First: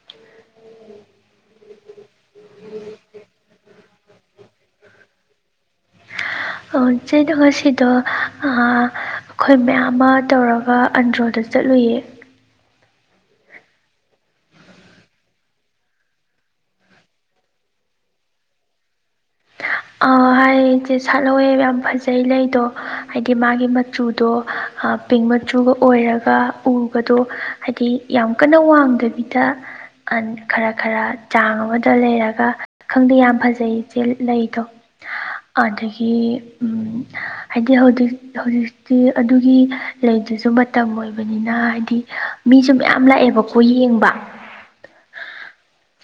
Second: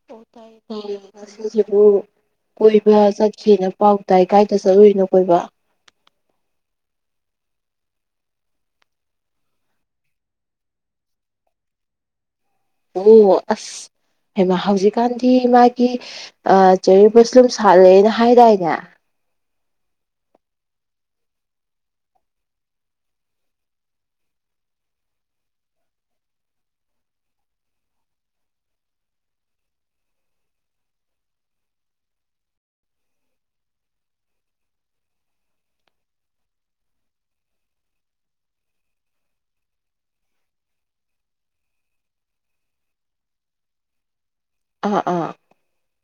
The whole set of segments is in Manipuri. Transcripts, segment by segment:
ꯑꫭ ꯇꯥꯏꯌꯦ ꯇꯥꯌꯦ ꯉꯁꯤꯁꯤꯕꯨ ꯀꯣꯏꯕ ꯆꯠꯈꯤꯅ ꯄꯥꯎ ꯇꯥꯏ ꯀꯥꯏꯗ ꯆꯠꯂꯨꯏꯅꯣ ꯀꯣꯏꯕ꯫ ꯑꫭ ꯆꯦꯗꫭ ꯉꯁꯤꯗꫭ ꯑꯥ ꯑꯈꯣꯏ ꯃꯌꯥꯝ ꯑꯃ ꯇꯧꯔꯒ ꯑꯟꯗ꯭ꯔꯣꯗ ꯆꯠꯂꯨꯏꯑꯦ꯫ ꯑꯣ ꯑꯁ꯫ ꯍꯦꯃ ꯍꯧꯖꯤꯛꯀꯥꯟꯗꯤ ꯃꯥꯒꯤ ꯑ ꯆꯦꯔꯤꯕꫭꯁ꯭ꯂꯨꯝ ꯁꯥꯠꯂꯦꯅ ꯍꯥꯏꯗꯥꯏꯅꯦ꯫ ꯏ ꯏꯆꯦ ꯁꯥꯠꯍꯧꯋꯦ ꯌꯥꯝ ꯐꯖꯩ ꯂꯩꯗꯣ ꯍꯥꯏꯗꯤ ꯃꯥꯒꯤ ꯃꯆꯨꯗꯣ꯫ ꯍꯥ ꯄꯤꯡ ꯃꯆꯨꯒ ꯑꯣꯏꯔꯒ ꯎꯕꯗꯣ ꯍꯥꯏꯗꯤ ꯌꯥꯝ ꯀꯟꯅ ꯋꯥꯡꯗꯕꯤꯗ ꯑꯟ ꯈꯔ-ꯈꯔ ꯆꯥꯡ ꯑꯃꯗ ꯂꯩꯔꯒ ꯈꯪꯗꯦ ꯌꯥꯝ ꯐꯖꯩ ꯏꯆꯦ ꯂꯩꯗꯣ꯫ ꯑꯗꯒꯤ ꯎꯝ ꯍꯥꯏꯗꯤ ꯍꯧꯖꯤꯛ ꯍꯧꯖꯤꯛꯇꯤ ꯑꯗꯨꯒꯤ ꯂꯩꯗꯨꯁꯨ ꯃꯇꯝ ꯑꯣꯏꯕꯅꯤꯅ ꯍꯥꯏꯗꯤ ꯃꯤꯁꯨ ꯃꯌꯥꯝ ꯂꯥꯛꯑꯦꯕꯀꯣ ꯌꯦꯡꯕ꯫ ꯑꯥ ꯑꯥ꯫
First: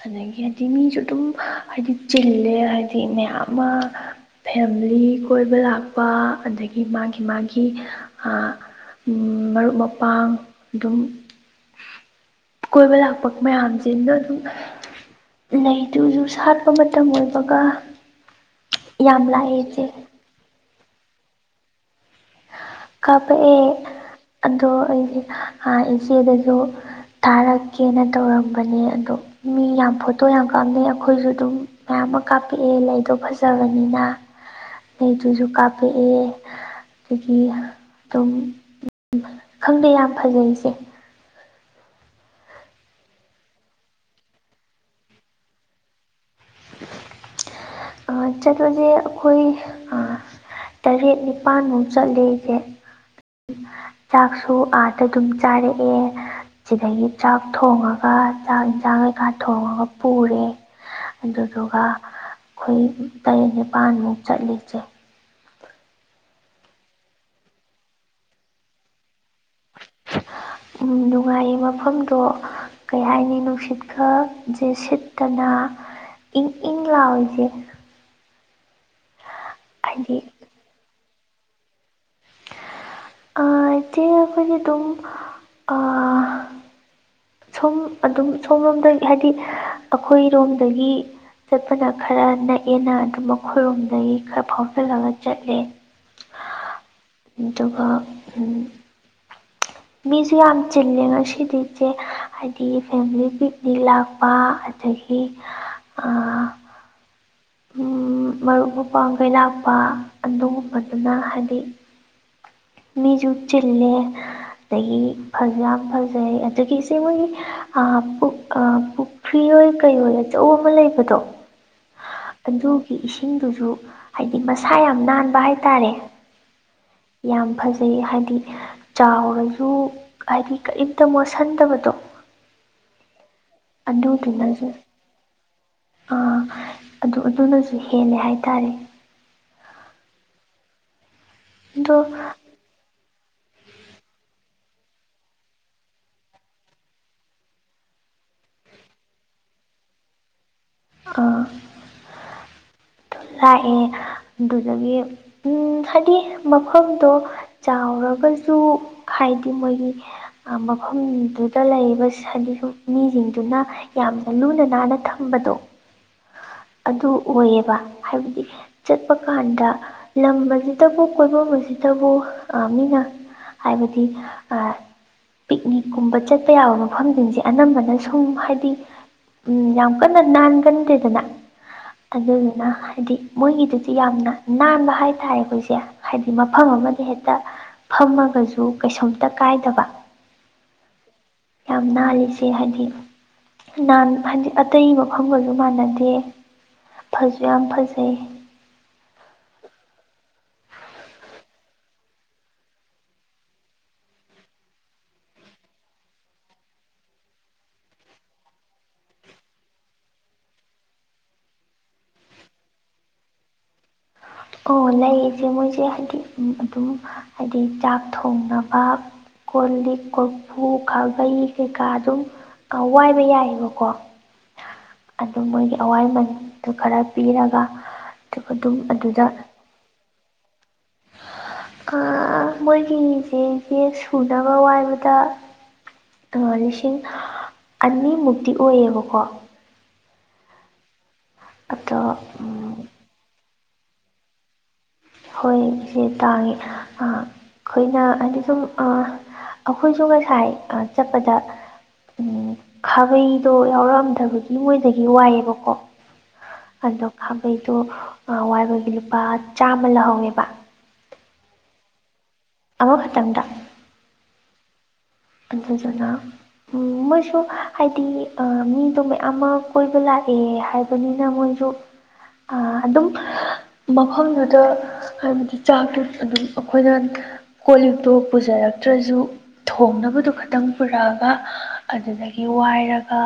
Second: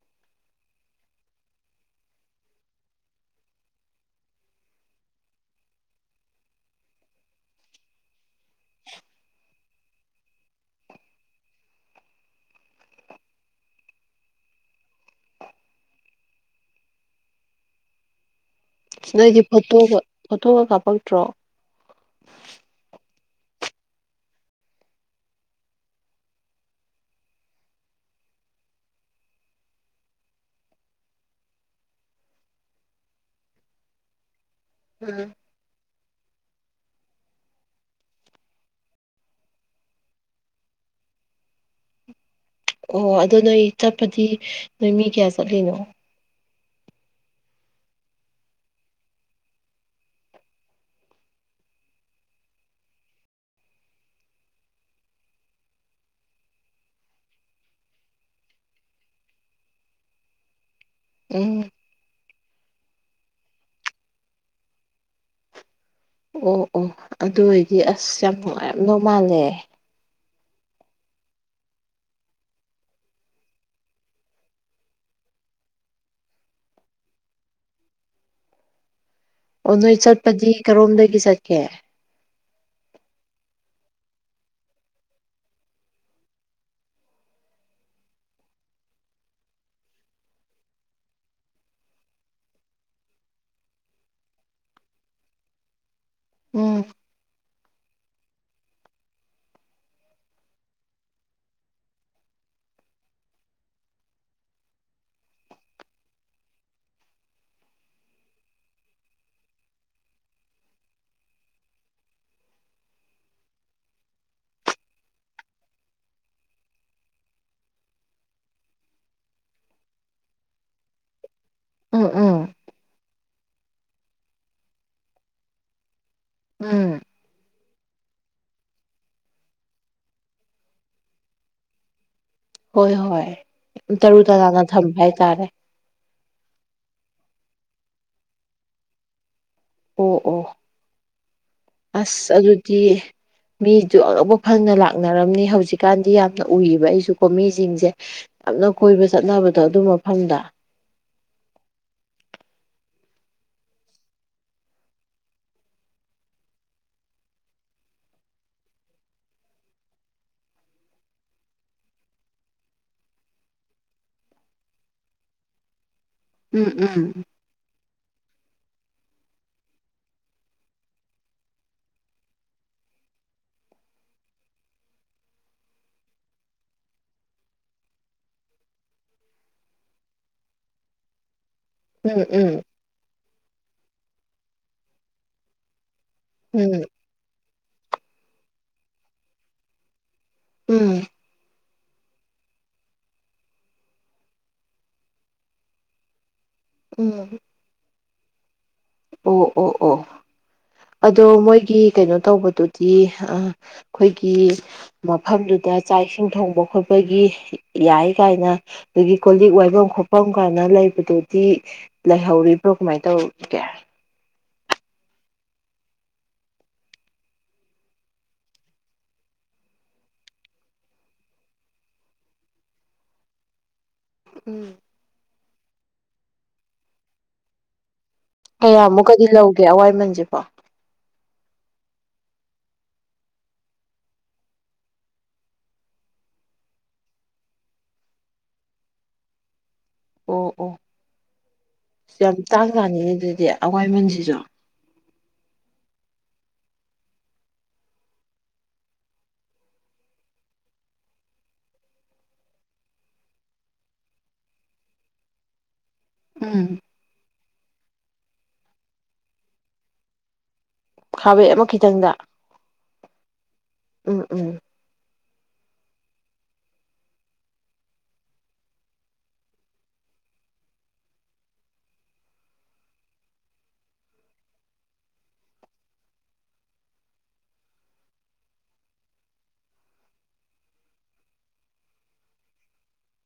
ꯑꯗꯒꯤ ꯍꯥꯏꯗꯤ ꯃꯤꯁꯨ ꯑꯗꯨꯝ ꯍꯥꯏꯗꯤ ꯆꯤꯜꯂꯦ ꯍꯥꯏꯗꯤ ꯃꯌꯥꯝ ꯑꯃ ꯐꯦꯝꯂꯤ ꯀꯣꯏꯕ ꯂꯥꯛꯄ ꯑꯗꯒꯤ ꯃꯥꯒꯤ-ꯃꯥꯒꯤ ꯑꯥ ꯃꯔꯨꯞ ꯃꯄꯥꯡ ꯑꯗꯨꯝ ꯀꯣꯏꯕ ꯂꯥꯛꯄ ꯃꯌꯥꯝꯁꯤꯅꯣ ꯑꯗꯨꯝ ꯂꯩꯗꯨꯨꯖꯨ ꯁꯥꯠꯄ ꯃꯇꯝ ꯑꯣꯏꯕꯒ ꯌꯥꯝ ꯅꯣꯏꯗꯤ ꯂꯥꯛꯑꯦ ꯏꯆꯦ ꯐꯣꯇꯣꯒ ꯐꯣꯇꯣꯒ ꯀꯥꯞꯄꯛꯇ꯭ꯔꯣ꯫ ꯀꯥꯞꯄꯛꯑꯦ ꯑꯗꯣ ꯑꯩꯁꯦ ꯑꯥ ꯏꯆꯦꯗꯁꯨ ꯊꯥꯔꯛꯀꯦꯅ ꯇꯧꯔꯝꯕꯅꯦ ꯑꯗꯣ ꯃꯤ ꯌꯥꯝ ꯐꯣꯇꯣ ꯌꯥꯝ ꯀꯥꯞꯅꯩ ꯑꯩꯈꯣꯏꯁꯨ ꯑꯗꯨꯝ ꯃꯌꯥꯝ ꯑꯃ ꯀꯥꯞꯄꯤꯑꯦ ꯂꯩꯗꯣ ꯐꯖꯕꯅꯤꯅ꯫ ꯎꯝ ꯂꯩꯗꯨꯖꯨ ꯀꯥꯞꯄꯛꯑꯦ꯫ ꯗꯒꯤ ꯑꯗꯨꯝ ꯈꯪꯗꯦ ꯌꯥꯝ ꯐꯖꯩ ꯏꯆꯦ꯫ ꯑꯣ ꯑꯗꯣ ꯅꯣꯏ ꯆꯠꯄꯗꯤ ꯅꯣꯏ ꯃꯤ ꯀꯌꯥ ꯆꯠꯂꯤꯅꯣ꯫ [inaudible] ꯑ ꯆꯠꯄꯁꯦ ꯑꯩꯈꯣꯏ ꯑ ꯇꯔꯦꯠ ꯅꯤꯄꯥꯟꯃꯨꯛ ꯆꯠꯂꯦ ꯏꯆꯦ꯫ ꯆꯥꯛꯁꯨ ꯑꯥꯗ ꯗꯨꯝ ꯆꯥꯔꯛꯑꯦ꯫ ꯁꯤꯗꯒꯤ ꯆꯥꯛ ꯊꯣꯡꯉꯒ ꯆꯥꯛ ꯌꯦꯟꯁꯥꯡ ꯀꯩꯀꯥ ꯊꯣꯡꯉꯒ ꯄꯨꯔꯦ꯫ ꯎꯝ ꯑꯗꯨꯗꯨꯒ ꯑꯩꯈꯣꯏ ꯇꯔꯦꯠ ꯅꯤꯄꯥꯟꯃꯨꯛ ꯆꯠꯂꯤ ꯏꯆꯦ꯫ ꯑꯣ-ꯑꯣ ꯑꯗꯨ ꯑꯣꯏꯗꯤ ꯑꯁ ꯌꯥꯝ ꯅꯨꯡꯉꯥꯏꯔꯝꯗꯧ ꯃꯥꯜꯂꯦ꯫ ꯎꯝ ꯅꯨꯡꯉꯥꯏꯌꯦ ꯃꯐꯝꯗꯣ ꯀꯩ ꯍꯥꯏꯅꯤ ꯅꯨꯡꯁꯤꯠꯀꯁꯦ ꯁꯤꯠꯇꯅ ꯏꯪ-ꯏꯪ ꯂꯥꯎꯏ ꯏꯆꯦ꯫ ꯑꯣ ꯅꯣꯏ ꯍꯥꯏꯗꯤ ꯆꯠꯄꯗꯤ ꯀꯔꯣꯝꯗꯒꯤ ꯆꯠꯀꯦ꯫ [unintelligible] ꯑꯈꯣꯏꯗꯤ ꯑꯗꯨꯝ ꯑꯥ ꯁꯨꯝ ꯑꯗꯨꯝ ꯁꯣꯝꯂꯣꯝꯗꯩ ꯍꯥꯏꯗꯤ ꯑꯈꯨꯏꯔꯣꯝꯗꯒꯤ ꯆꯠꯄꯅ ꯈꯔ ꯅꯛꯑꯦꯅ ꯑꯗꯨꯝ ꯑꯈꯣꯏꯔꯣꯝꯗꯒꯤ ꯈꯔ ꯐꯥꯎꯆꯜꯂꯒ ꯆꯠꯂꯦ꯫ ꯎꯝ꯫ ꯑꯗꯨꯒ ꯃꯤꯁꯨ ꯌꯥꯝ ꯆꯤꯜꯂꯦ ꯉꯁꯤꯗꯤꯁꯦ ꯍꯥꯏꯗꯤ ꯐꯦꯃꯤꯂꯤ ꯄꯤꯛꯅꯤꯛ ꯂꯥꯛꯄ ꯑꯗꯒꯤ ꯃꯔꯨꯞ ꯃꯄꯥꯡꯈꯩ ꯂꯥꯛꯄ ꯑꯗꯨꯒꯨꯝꯕꯗꯨꯅ ꯍꯥꯏꯗꯤ ꯃꯤꯁꯨ ꯆꯤꯜꯂꯦ ꯑꯗꯒꯤ ꯐꯁꯨ ꯌꯥꯝ ꯐꯖꯩ ꯑꯗꯨꯒꯤ ꯏꯆꯦ ꯃꯣꯏꯒꯤ ꯄꯨꯈ꯭ꯔꯤ ꯍꯣꯏ ꯀꯩꯍꯣꯏ ꯑꯆꯧꯕ ꯑꯃ ꯂꯩꯕꯗꯣ ꯑꯣ ꯑꯥ ꯑꯗꯨꯒꯤ ꯏꯁꯤꯡꯗꯨꯁꯨ ꯍꯥꯏꯗꯤ ꯃꯁꯥ ꯌꯥꯝ ꯅꯥꯟꯕ ꯍꯥꯏꯇꯥꯔꯦ ꯎꯝ ꯌꯥꯝ ꯐꯖꯩ ꯍꯥꯏꯗꯤ ꯆꯥꯎꯔꯁꯨ ꯍꯥꯏꯗꯤ ꯀꯔꯤꯝꯇ ꯃꯣꯠꯁꯤꯟꯗꯕꯗꯣ ꯍꯣꯏ ꯍꯣꯏ ꯇꯔꯨ ꯇꯔꯥꯅ ꯊꯝꯕ ꯍꯥꯏꯇꯥꯔꯦ ꯑꯥ ꯑꯗꯨ ꯑꯗꯨꯅꯁꯨ ꯍꯦꯜꯂꯦ ꯍꯥꯏꯇꯥꯔꯦ ꯑꯣ ꯑꯣ ꯑꯗꯣ ꯑꯁ ꯑꯗꯨꯗꯤ ꯃꯤꯁꯨ ꯑꯅꯧꯕ ꯐꯪꯅ ꯂꯥꯛꯅꯔꯝꯅꯤ ꯍꯧꯖꯤꯛꯀꯥꯟꯗꯤ ꯌꯥꯝꯅ ꯎꯏꯕ ꯑꯩꯁꯨꯀꯣ ꯃꯤꯁꯤꯡꯁꯦ ꯌꯥꯝꯅ ꯀꯣꯏꯕ ꯆꯠꯅꯕꯗꯣ ꯑꯗꯨ ꯃꯐꯝꯗ ꯑꯥ ꯑꯗꯨ ꯂꯥꯛꯑꯦ ꯑꯗꯨꯗꯒꯤ ꯎ ꯍꯥꯏꯗꯤ ꯃꯐꯝꯗꯣ ꯆꯥꯎꯔꯒꯁꯨ ꯍꯥꯏꯗꯤ ꯃꯣꯏꯒꯤ ꯃꯐꯝꯗꯨꯗ ꯂꯩꯔꯤꯕꯗꯤ ꯃꯤꯁꯤꯡꯗꯨꯅ ꯌꯥꯝꯅ ꯂꯨꯅ ꯅꯥꯟꯅ ꯊꯝꯕꯗꯣ ꯎꯝ ꯎꯝ ꯑꯗꯨ ꯑꯣꯏꯌꯦꯕ ꯍꯥꯏꯕꯗꯤ ꯆꯠꯄ ꯀꯥꯟꯗ ꯂꯝ ꯑꯁꯤꯗꯕꯨ ꯀꯣꯏꯕ ꯑꯁꯤꯗꯕꯨ ꯑ ꯃꯤꯅ ꯍꯥꯏꯕꯗꯤ ꯄꯤꯛꯅꯤꯛꯀꯨꯝꯕ ꯆꯠꯄ ꯌꯥꯕ ꯃꯐꯝꯁꯤꯡꯁꯦ ꯑꯅꯝꯕꯅ ꯁꯨꯝ ꯍꯥꯏꯗꯤ ꯎꯝ ꯌꯥꯝ ꯀꯟꯅ ꯅꯥꯟꯒꯟꯗꯦꯗꯅ ꯎꯝ ꯎꯝ ꯑꯗꯨꯗꯨꯅ ꯍꯥꯏꯗꯤ ꯃꯣꯏꯒꯤꯗꯨꯗꯤ ꯌꯥꯝꯅ ꯅꯥꯟꯕ ꯍꯥꯏꯇꯥꯔꯦ ꯑꯩꯈꯣꯏꯁꯦ ꯍꯥꯏꯗꯤ ꯃꯐꯝ ꯎꯝ ꯑꯃꯗ ꯍꯦꯛꯇ ꯐꯝꯃꯒꯁꯨ ꯀꯩꯁꯨꯝꯝꯇ ꯀꯥꯏꯗꯕ ꯎꯝ ꯌꯥꯝ ꯅꯥꯜꯂꯤꯁꯦ ꯍꯥꯏꯗꯤ ꯍꯥꯏꯗꯤ ꯑꯇꯩ ꯃꯐꯝꯪꯒꯁꯨ ꯃꯥꯟꯅꯗꯦ ꯎꯝ ꯐꯁꯨ ꯌꯥꯝ ꯐꯖꯩ ꯑꯣ ꯑꯣ ꯑꯣ ꯑꯗꯣ ꯃꯣꯏꯒꯤ ꯀꯩꯅꯣ ꯇꯧꯕꯗꯨꯗꯤ ꯑ ꯑꯩꯈꯣꯏꯒꯤ ꯃꯐꯝꯗꯨꯗ ꯆꯥꯛ ꯏꯁꯤꯡ ꯊꯣꯡꯕ ꯈꯣꯠꯄꯒꯤ ꯌꯥꯏ ꯀꯥꯏꯅ ꯑꯗꯒꯤ ꯀꯣ ꯂꯤꯛ ꯋꯥꯏꯐꯝ ꯈꯣꯐꯝ ꯀꯥꯏꯅ ꯂꯩꯕꯗꯨꯗꯤ ꯂꯩꯍꯧꯔꯤꯕ꯭ꯔꯣ ꯀꯃꯥꯏꯅ ꯇꯧꯒꯦ ꯑꯣ ꯂꯩꯔꯤꯁꯦ ꯃꯣꯏꯁꯦ ꯍꯥꯏꯗꯤ ꯑꯗꯨꯝ ꯍꯥꯏꯗꯤ ꯆꯥꯛ ꯊꯣꯡꯅꯕ ꯀꯣ ꯂꯤꯛ ꯀꯣꯔꯐꯨ ꯈꯥꯕꯩ ꯀꯩꯀꯥ ꯑꯗꯨꯝ ꯀ ꯋꯥꯏꯕ ꯌꯥꯏꯑꯕꯀꯣ ꯎꯝ ꯑꯗꯨ ꯃꯣꯏꯒꯤ ꯑꯋꯥꯏꯃꯟꯗꯨ ꯈꯔ ꯄꯤꯔꯒ ꯑꯗꯨꯝ ꯀꯌꯥꯃꯨꯛꯀꯗꯤ ꯑꯗꯨꯗ ꯂꯧꯒꯦ ꯑꯋꯥꯏꯃꯟꯁꯤꯦꯕꯣ ꯃꯣꯏꯒꯤꯁꯦ ꯕꯦꯛ ꯁꯨꯅꯕ ꯋꯥꯏꯕꯗ ꯂꯤꯁꯤꯡ ꯑꯅꯤꯃꯨꯛꯇꯤ ꯑꯣꯏꯌꯦꯕꯀꯣ ꯑꯣ ꯑꯣ ꯑꯗꯣ ꯌꯥꯝ ꯇꯥꯡ ꯇꯥꯅꯤꯉ ꯑꯗꯨꯗꯤ ꯑꯋꯥꯏꯃꯟꯁꯤꯁꯨ ꯍꯣꯏ ꯏꯆꯦ ꯇꯥꯡꯉꯦ ꯑꯩꯈꯣꯏꯅ ꯍꯥꯏꯗꯤ ꯁꯨꯝ ꯑꯩꯈꯣꯏꯁꯨ ꯉꯁꯥꯏ ꯆꯠꯄꯗ ꯎꯝ ꯈꯥꯕꯩꯗꯣ ꯌꯥꯎꯔꯛꯑꯝꯗꯕꯒꯤ ꯃꯣꯏꯗꯒꯤ ꯋꯥꯏꯑꯦꯕꯀꯣ ꯎꯝ ꯑꯗꯣ ꯈꯥꯕꯩꯗꯣ ꯋꯥꯏꯕꯣꯏꯒꯤ ꯂꯨꯄꯥ ꯆꯥꯝꯃ ꯂꯧꯍꯧꯋꯦꯕ ꯈꯥꯕꯩ ꯑꯃ ꯈꯤꯇꯪꯗ ꯑꯃꯈꯛꯇꯗ ꯎꯝ ꯎꯝ ꯑꯗꯨꯗꯨꯅ ꯎꯝ ꯃꯣꯏꯁꯨ ꯍꯥꯏꯗꯤ ꯑ ꯃꯤꯗꯣ ꯃꯌꯥꯝ ꯑꯃ ꯀꯣꯏꯕ ꯂꯥꯛꯑꯦ ꯍꯥꯏꯕ ꯑꯗꯨꯅꯤꯅ ꯃꯣꯏꯁꯨ ꯑꯥ ꯑꯗꯨꯝ ꯃꯐꯝꯗꯨꯗ ꯍꯥꯏꯕꯗꯤ ꯆꯥꯛꯇꯣ ꯑꯗꯨꯝ ꯑꯩꯈꯣꯏꯅ ꯀꯣꯜ ꯂꯤꯞꯇꯣ ꯄꯨꯖꯔꯛꯇ꯭ꯔꯁꯨ ꯊꯣꯡꯅꯕ ꯑꯗꯨꯗꯣ ꯈꯇꯪ ꯄꯨꯔꯛꯑꯒ ꯑꯗꯨꯗꯒꯤ ꯋꯥꯏꯔꯒ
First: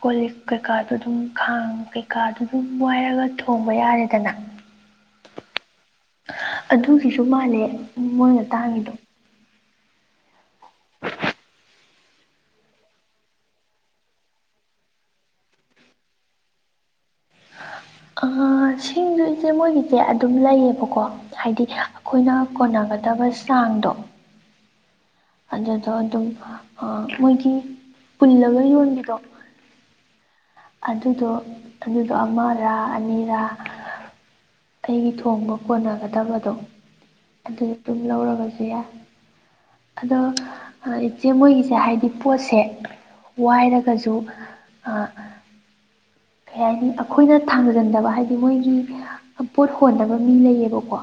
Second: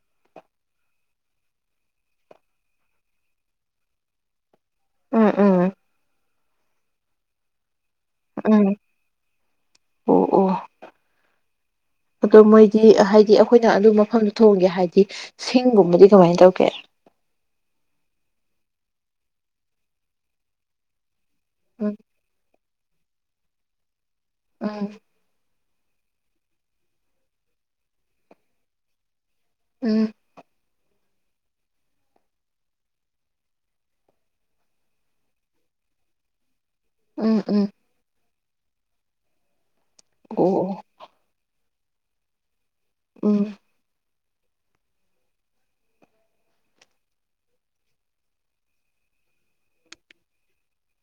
ꯀꯣ ꯂꯤꯛ ꯀꯩꯀꯥꯗꯨ ꯑꯗꯨꯝ ꯈꯥꯡ ꯀꯩꯀꯥꯗꯨ ꯑꯗꯨꯝ ꯋꯥꯏꯔꯒ ꯊꯣꯡꯕ ꯌꯥꯔꯦꯗꯅ ꯎꯝ ꯎꯝ ꯑꯗꯨꯒꯤꯁꯨ ꯃꯥꯜꯂꯦ ꯃꯣꯏꯅ ꯎꯝ ꯇꯥꯡꯉꯤꯗꯣ ꯑꯣ ꯑꯣ [inaudible] ꯑꯗꯣ ꯃꯣꯏꯗꯤ ꯍꯥꯏꯗꯤ ꯑꯩꯈꯣꯏꯅ ꯑꯗꯨ ꯃꯐꯝꯗ ꯊꯣꯡꯒꯦ ꯍꯥꯏꯗꯤ ꯁꯤꯡꯒꯨꯝꯕꯗꯤ ꯀꯃꯥꯏꯅ ꯇꯧꯒꯦ ꯑꯥ ꯁꯤꯡꯗꯨꯗꯤ ꯃꯣꯏꯒꯤ ꯑꯗꯨꯝ ꯂꯩꯌꯦꯕꯀꯣ ꯍꯥꯏꯗꯤ ꯎꯝ ꯑꯩꯈꯣꯏꯅ ꯀꯣꯟꯅꯒꯗꯕ ꯆꯥꯡꯗꯣ ꯎꯝ ꯑꯗꯨꯗꯣ ꯑꯗꯨꯝ ꯃꯣꯏꯒꯤ ꯄꯨꯜꯂꯒ ꯌꯣꯟꯕꯤꯗꯣ ꯎꯝ ꯑꯗꯨꯗꯣ ꯑꯗꯨꯗꯣ ꯑꯃꯔꯥ ꯑꯅꯤꯔꯥ ꯑꯩꯒꯤ ꯊꯣꯡꯕ ꯀꯣꯟꯅꯒꯗꯕꯗꯣ ꯎꯝ ꯑꯗꯨ ꯎꯝ ꯇꯨꯝ ꯂꯧꯔꯒꯁꯨ ꯌꯥꯏ ꯑꯗꯣ ꯑꯣ ꯑꯣ ꯏꯆꯦ ꯃꯣꯏꯒꯤꯁꯦ ꯍꯥꯏꯕꯗꯤ ꯄꯣꯠꯁꯦ ꯎꯝ ꯋꯥꯏꯔꯒꯖꯨ ꯑ ꯀꯩ ꯍꯥꯏꯅꯤ ꯑꯈꯣꯏꯅ ꯊꯥꯡꯖꯟꯗꯕ ꯍꯥꯏꯗꯤ ꯃꯣꯏꯒꯤ ꯑ ꯄꯣꯠ ꯍꯣꯟꯅꯕ ꯃꯤ ꯂꯩꯌꯦꯕꯀꯣ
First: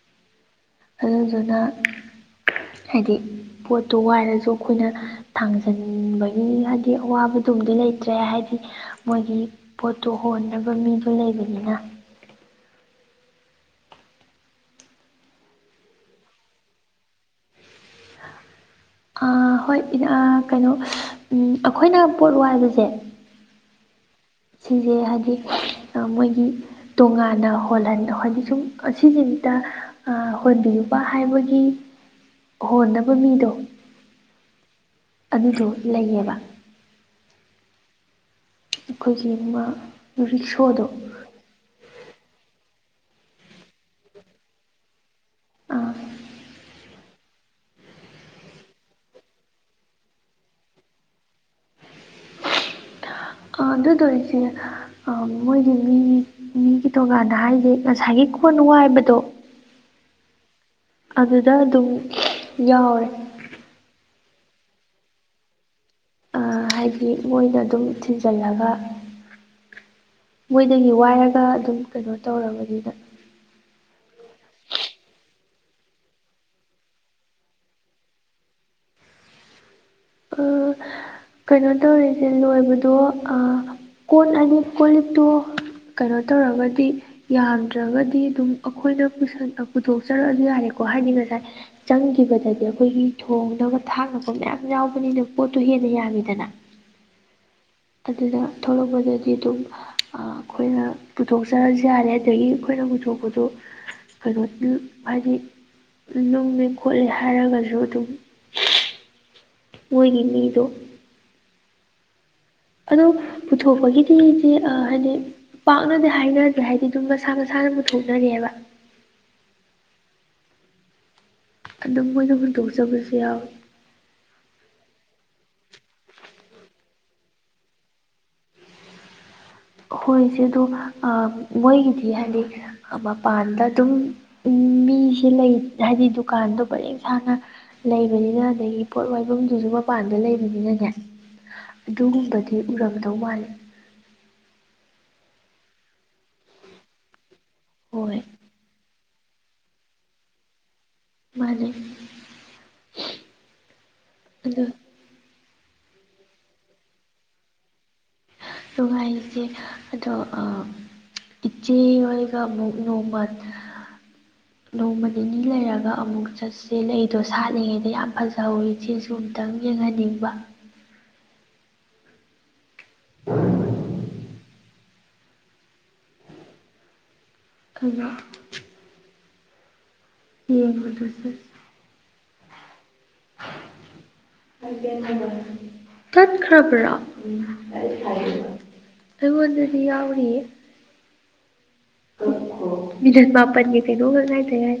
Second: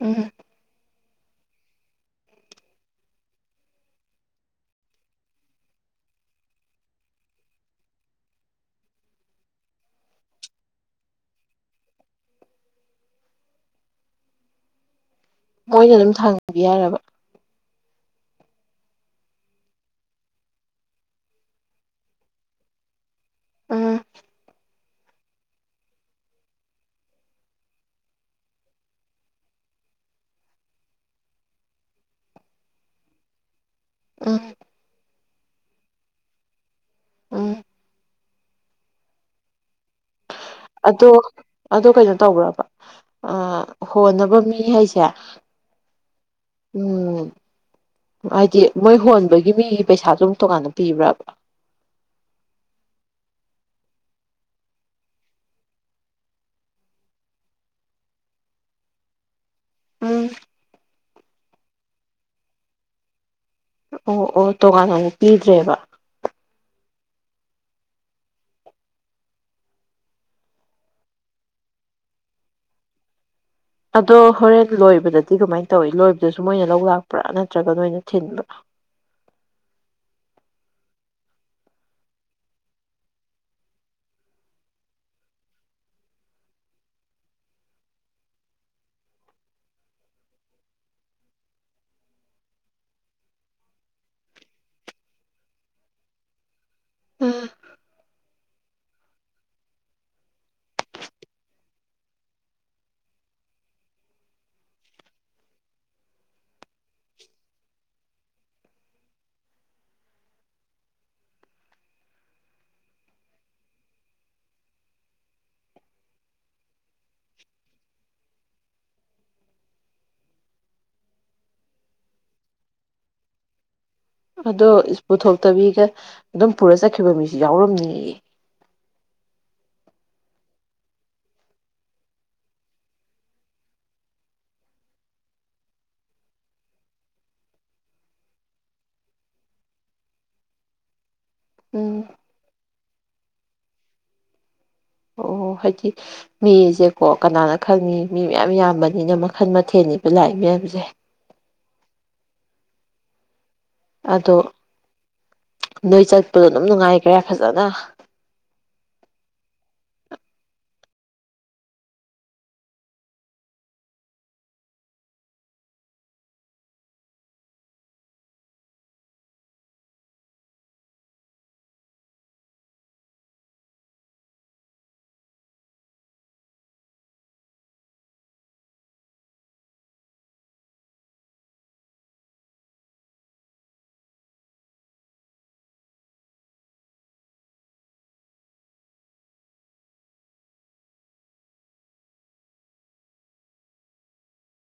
ꯎꯝ ꯑꯗꯨꯗꯨꯅ ꯍꯥꯏꯗꯤ ꯄꯣꯠꯇꯣ ꯋꯥꯏꯔꯁꯨ ꯑꯩꯈꯣꯏꯅ ꯊꯥꯡꯖꯟꯕꯒꯤ ꯍꯥꯗꯤ ꯑꯋꯥꯕꯗꯨꯝꯗꯤ ꯂꯩꯇ꯭ꯔꯦ ꯍꯥꯏꯗꯤ ꯃꯣꯏꯒꯤ ꯄꯣꯠꯇꯨ ꯍꯣꯟꯅꯕ ꯃꯤꯗꯣ ꯂꯩꯕꯅꯤꯅ ꯃꯣꯏꯅ ꯑꯗꯨꯝ ꯊꯥꯡꯉꯗꯤ ꯌꯥꯔꯕꯣ ꯑꯥ ꯍꯣꯏ ꯀꯩꯅꯣ ꯑꯩꯈꯣꯏꯅ ꯄꯣꯠ ꯋꯥꯏꯕꯁꯦ ꯎꯝ ꯁꯤꯁꯦ ꯍꯥꯏꯗꯤ ꯃꯣꯏꯒꯤ ꯇꯣꯉꯥꯟꯅ ꯍꯣꯜꯍꯟ ꯍꯣꯏꯗꯤ ꯁꯨꯝ ꯑꯁꯤꯁꯤꯝꯇꯥ ꯑ ꯍꯣꯟꯕꯤꯌꯨꯕ ꯍꯥꯏꯕꯒꯤ ꯍꯣꯟꯅꯕ ꯃꯤꯗꯣ ꯑꯝ ꯑꯗꯨꯗꯣ ꯂꯩꯌꯦꯕ ꯎꯝ ꯑꯩꯈꯣꯏ ꯆꯦ ꯑꯃ ꯔꯤꯛꯁꯣꯗ ꯑꯗꯣ ꯑꯗꯣ ꯀꯩꯅꯣ ꯇꯧꯕ꯭ꯔꯕ ꯑ ꯍꯣꯟꯅꯕ ꯃꯤ ꯍꯥꯏꯁꯦ ꯑꯥ ꯎꯝ ꯍꯥꯏꯗꯤ ꯃꯣꯏ ꯍꯣꯟꯕꯒꯤ ꯃꯤꯒꯤ ꯄꯩꯁꯥꯁꯨꯝ ꯇꯣꯉꯥꯟꯅ ꯄꯤꯕ꯭ꯔꯕ ꯑ ꯑꯗꯨꯗꯣ ꯏꯆꯦ ꯑ ꯃꯣꯏꯒꯤ ꯃꯤ ꯃꯤꯒꯤ ꯇꯣꯉꯥꯟꯅ ꯍꯥꯏꯁꯦ ꯉꯁꯥꯏꯒꯤ ꯀꯣꯟ ꯋꯥꯏꯕꯗꯣ ꯎꯝ ꯑꯗꯨꯗ ꯑꯗꯨꯝ ꯌꯥꯎꯔꯦ ꯑꯣ ꯑꯣ ꯇꯣꯉꯥꯟꯅ ꯑꯃꯨꯛ ꯄꯤꯗ꯭ꯔꯦꯕ ꯑꯥ ꯍꯥꯏꯗꯤ ꯃꯣꯏꯅ ꯑꯗꯨꯝ ꯊꯤꯟꯖꯤꯜꯂꯒ ꯃꯣꯏꯗꯒꯤ ꯋꯥꯏꯔꯒ ꯑꯗꯨꯝ ꯀꯩꯅꯣ ꯇꯧꯔꯕꯅꯤꯗ ꯑꯗꯣ ꯍꯣꯔꯦꯟ ꯂꯣꯏꯕꯗꯗꯤ ꯀꯃꯥꯏꯅ ꯇꯧꯏꯤ ꯂꯣꯏꯕꯗꯁꯨ ꯃꯣꯏꯅ ꯂꯧ ꯂꯥꯛꯄ꯭ꯔꯥ ꯅꯠꯇ꯭ꯔꯒ ꯅꯣꯏꯅ ꯊꯤꯟꯕ꯭ꯔꯥ ꯑꯥ ꯀꯩꯅꯣ ꯇꯧꯋꯦ ꯏꯆꯦ ꯂꯣꯏꯕꯗꯣ ꯀꯣꯟꯂꯅꯤ ꯀꯣ ꯂꯤꯛꯇꯣ ꯀꯩꯅꯣ ꯇꯧꯔꯒꯗꯤ ꯌꯥꯝꯗ꯭ꯔꯒꯗꯤ ꯑꯗꯨꯝ ꯑꯩꯈꯣꯏꯅ ꯄꯨꯊꯣꯛꯆꯔꯛꯑꯁꯨ ꯌꯥꯔꯦꯀꯣ ꯍꯥꯏꯗꯤ ꯉꯁꯥꯏ ꯆꯪꯈꯤꯕꯗꯗꯤ ꯑꯩꯈꯣꯏꯒꯤ ꯊꯣꯡꯅꯕ ꯊꯥꯛꯅꯕ ꯃꯌꯥꯝ ꯌꯥꯎꯕꯅꯤꯅ ꯄꯣꯠꯇꯣ ꯍꯦꯟꯅ ꯌꯥꯝꯃꯤꯗꯅ ꯎꯝ ꯑꯗꯨꯗ ꯊꯣꯛꯂꯛꯄꯗꯗꯤ ꯑꯗꯨꯝ ꯑꯩꯈꯣꯏꯅ ꯄꯨꯊꯣꯛꯆꯔꯁꯨ ꯌꯥꯔꯦ ꯑꯗꯒꯤ ꯑꯩꯈꯣꯏꯅ ꯄꯨꯊꯣꯛꯄꯗꯨ ꯀꯩꯅꯣ ꯍꯥꯏꯗꯤ ꯅꯨꯡꯂ ꯈꯣꯠꯂꯦ ꯍꯥꯏꯔꯒꯁꯨ ꯑꯗꯨꯝ ꯃꯣꯏꯒꯤ ꯃꯤꯗꯣ ꯑꯗꯣ ꯄꯨꯊꯣꯛꯄꯒꯤꯗꯤꯗꯤꯦ ꯍꯥꯏꯗꯤ ꯄꯥꯛꯅꯗꯤ ꯍꯥꯏꯅꯗ꯭ꯔꯦ ꯍꯥꯏꯗꯤ ꯑꯗꯨꯝ ꯃꯁꯥ ꯃꯁꯥꯅ ꯄꯨꯊꯣꯛꯅꯔꯤꯦꯑꯕ ꯑꯗꯨꯝ ꯃꯣꯏꯅ ꯍꯨꯟꯗꯣꯛꯆꯕꯁꯨ ꯌꯥꯎꯋꯤ ꯑꯗꯣ ꯄꯨꯊꯣꯛꯇꯕꯤꯒ ꯑꯗꯨꯝ ꯄꯨꯔ ꯆꯠꯈꯤꯕ ꯃꯤꯁꯨ ꯌꯥꯎꯔꯝꯅꯤꯌꯦ ꯍꯣꯏꯆꯦꯗꯣ ꯑ ꯃꯣꯏꯒꯤꯗꯤ ꯍꯥꯏꯗꯤ ꯃꯄꯥꯟꯗ ꯑꯗꯨꯝ ꯃꯤꯁꯦ ꯂꯩ ꯍꯥꯏꯗꯤ ꯗꯨꯀꯥꯟꯗꯥ ꯄꯔꯦꯡ ꯁꯥꯥꯟꯅ ꯂꯩꯕꯅꯤꯅ ꯑꯗꯒꯤ ꯄꯣꯠ ꯋꯥꯏꯕꯝꯗꯨꯁꯨ ꯃꯄꯥꯟꯗ ꯂꯩꯕꯅꯤꯅꯅꯦ ꯎꯝ ꯑꯗꯨꯒꯨꯝꯕꯗꯤ ꯎꯔꯝꯒꯗꯧ ꯃꯥꯂꯦ ꯑꯣ ꯍꯣ ꯍꯥꯏꯗꯤ ꯃꯤꯁꯦꯀꯣ ꯀꯅꯥꯅ ꯈꯪꯉꯤ ꯃꯤ ꯍꯣꯏ ꯃꯌꯥꯝ ꯌꯥꯝꯕꯟ ꯅꯦꯅ ꯃꯈꯟ ꯃꯊꯦꯟꯅꯦꯕ ꯂꯥꯛꯏ ꯃꯌꯥꯝꯖꯦ ꯃꯥꯅꯦ ꯑꯗꯣ ꯑꯗꯨ ꯅꯣꯏ ꯆꯠꯄꯗꯣ ꯑꯗꯨꯝ ꯅꯨꯡꯉꯥꯏꯈ꯭ꯔꯦ ꯐꯖꯅ ꯅꯨꯡꯉꯥꯏꯔꯤꯁꯦ ꯑꯗꯣ ꯑ ꯏꯆꯦ ꯑꯣꯏꯒ ꯃꯨꯛ ꯅꯣꯡꯃꯠ ꯅꯣꯡꯃ ꯅꯤꯅꯤ ꯂꯩꯔꯒ ꯑꯃꯨꯛ ꯆꯠꯁꯦ ꯂꯩꯗꯣ ꯁꯥꯠꯂꯤꯉꯩꯗ ꯌꯥꯝ ꯐꯖꯍꯧꯋꯤ ꯆꯦ ꯔꯨꯝꯇꯪ ꯌꯦꯡꯍꯟꯅꯤꯡꯕ ꯈꯖ ꯍꯝ ꯑꯗꯨꯁꯨ [inaudible] ꯇꯠ ꯈꯔꯕꯔ ꯑꯩꯉꯣꯟꯗꯁꯨ ꯌꯥꯎꯔꯤꯌꯦ ꯃꯤꯗꯨꯟ ꯃꯥꯄꯟꯒꯦ ꯀꯩꯅꯣꯝꯃ ꯂꯥꯏꯗ ꯉꯥꯏ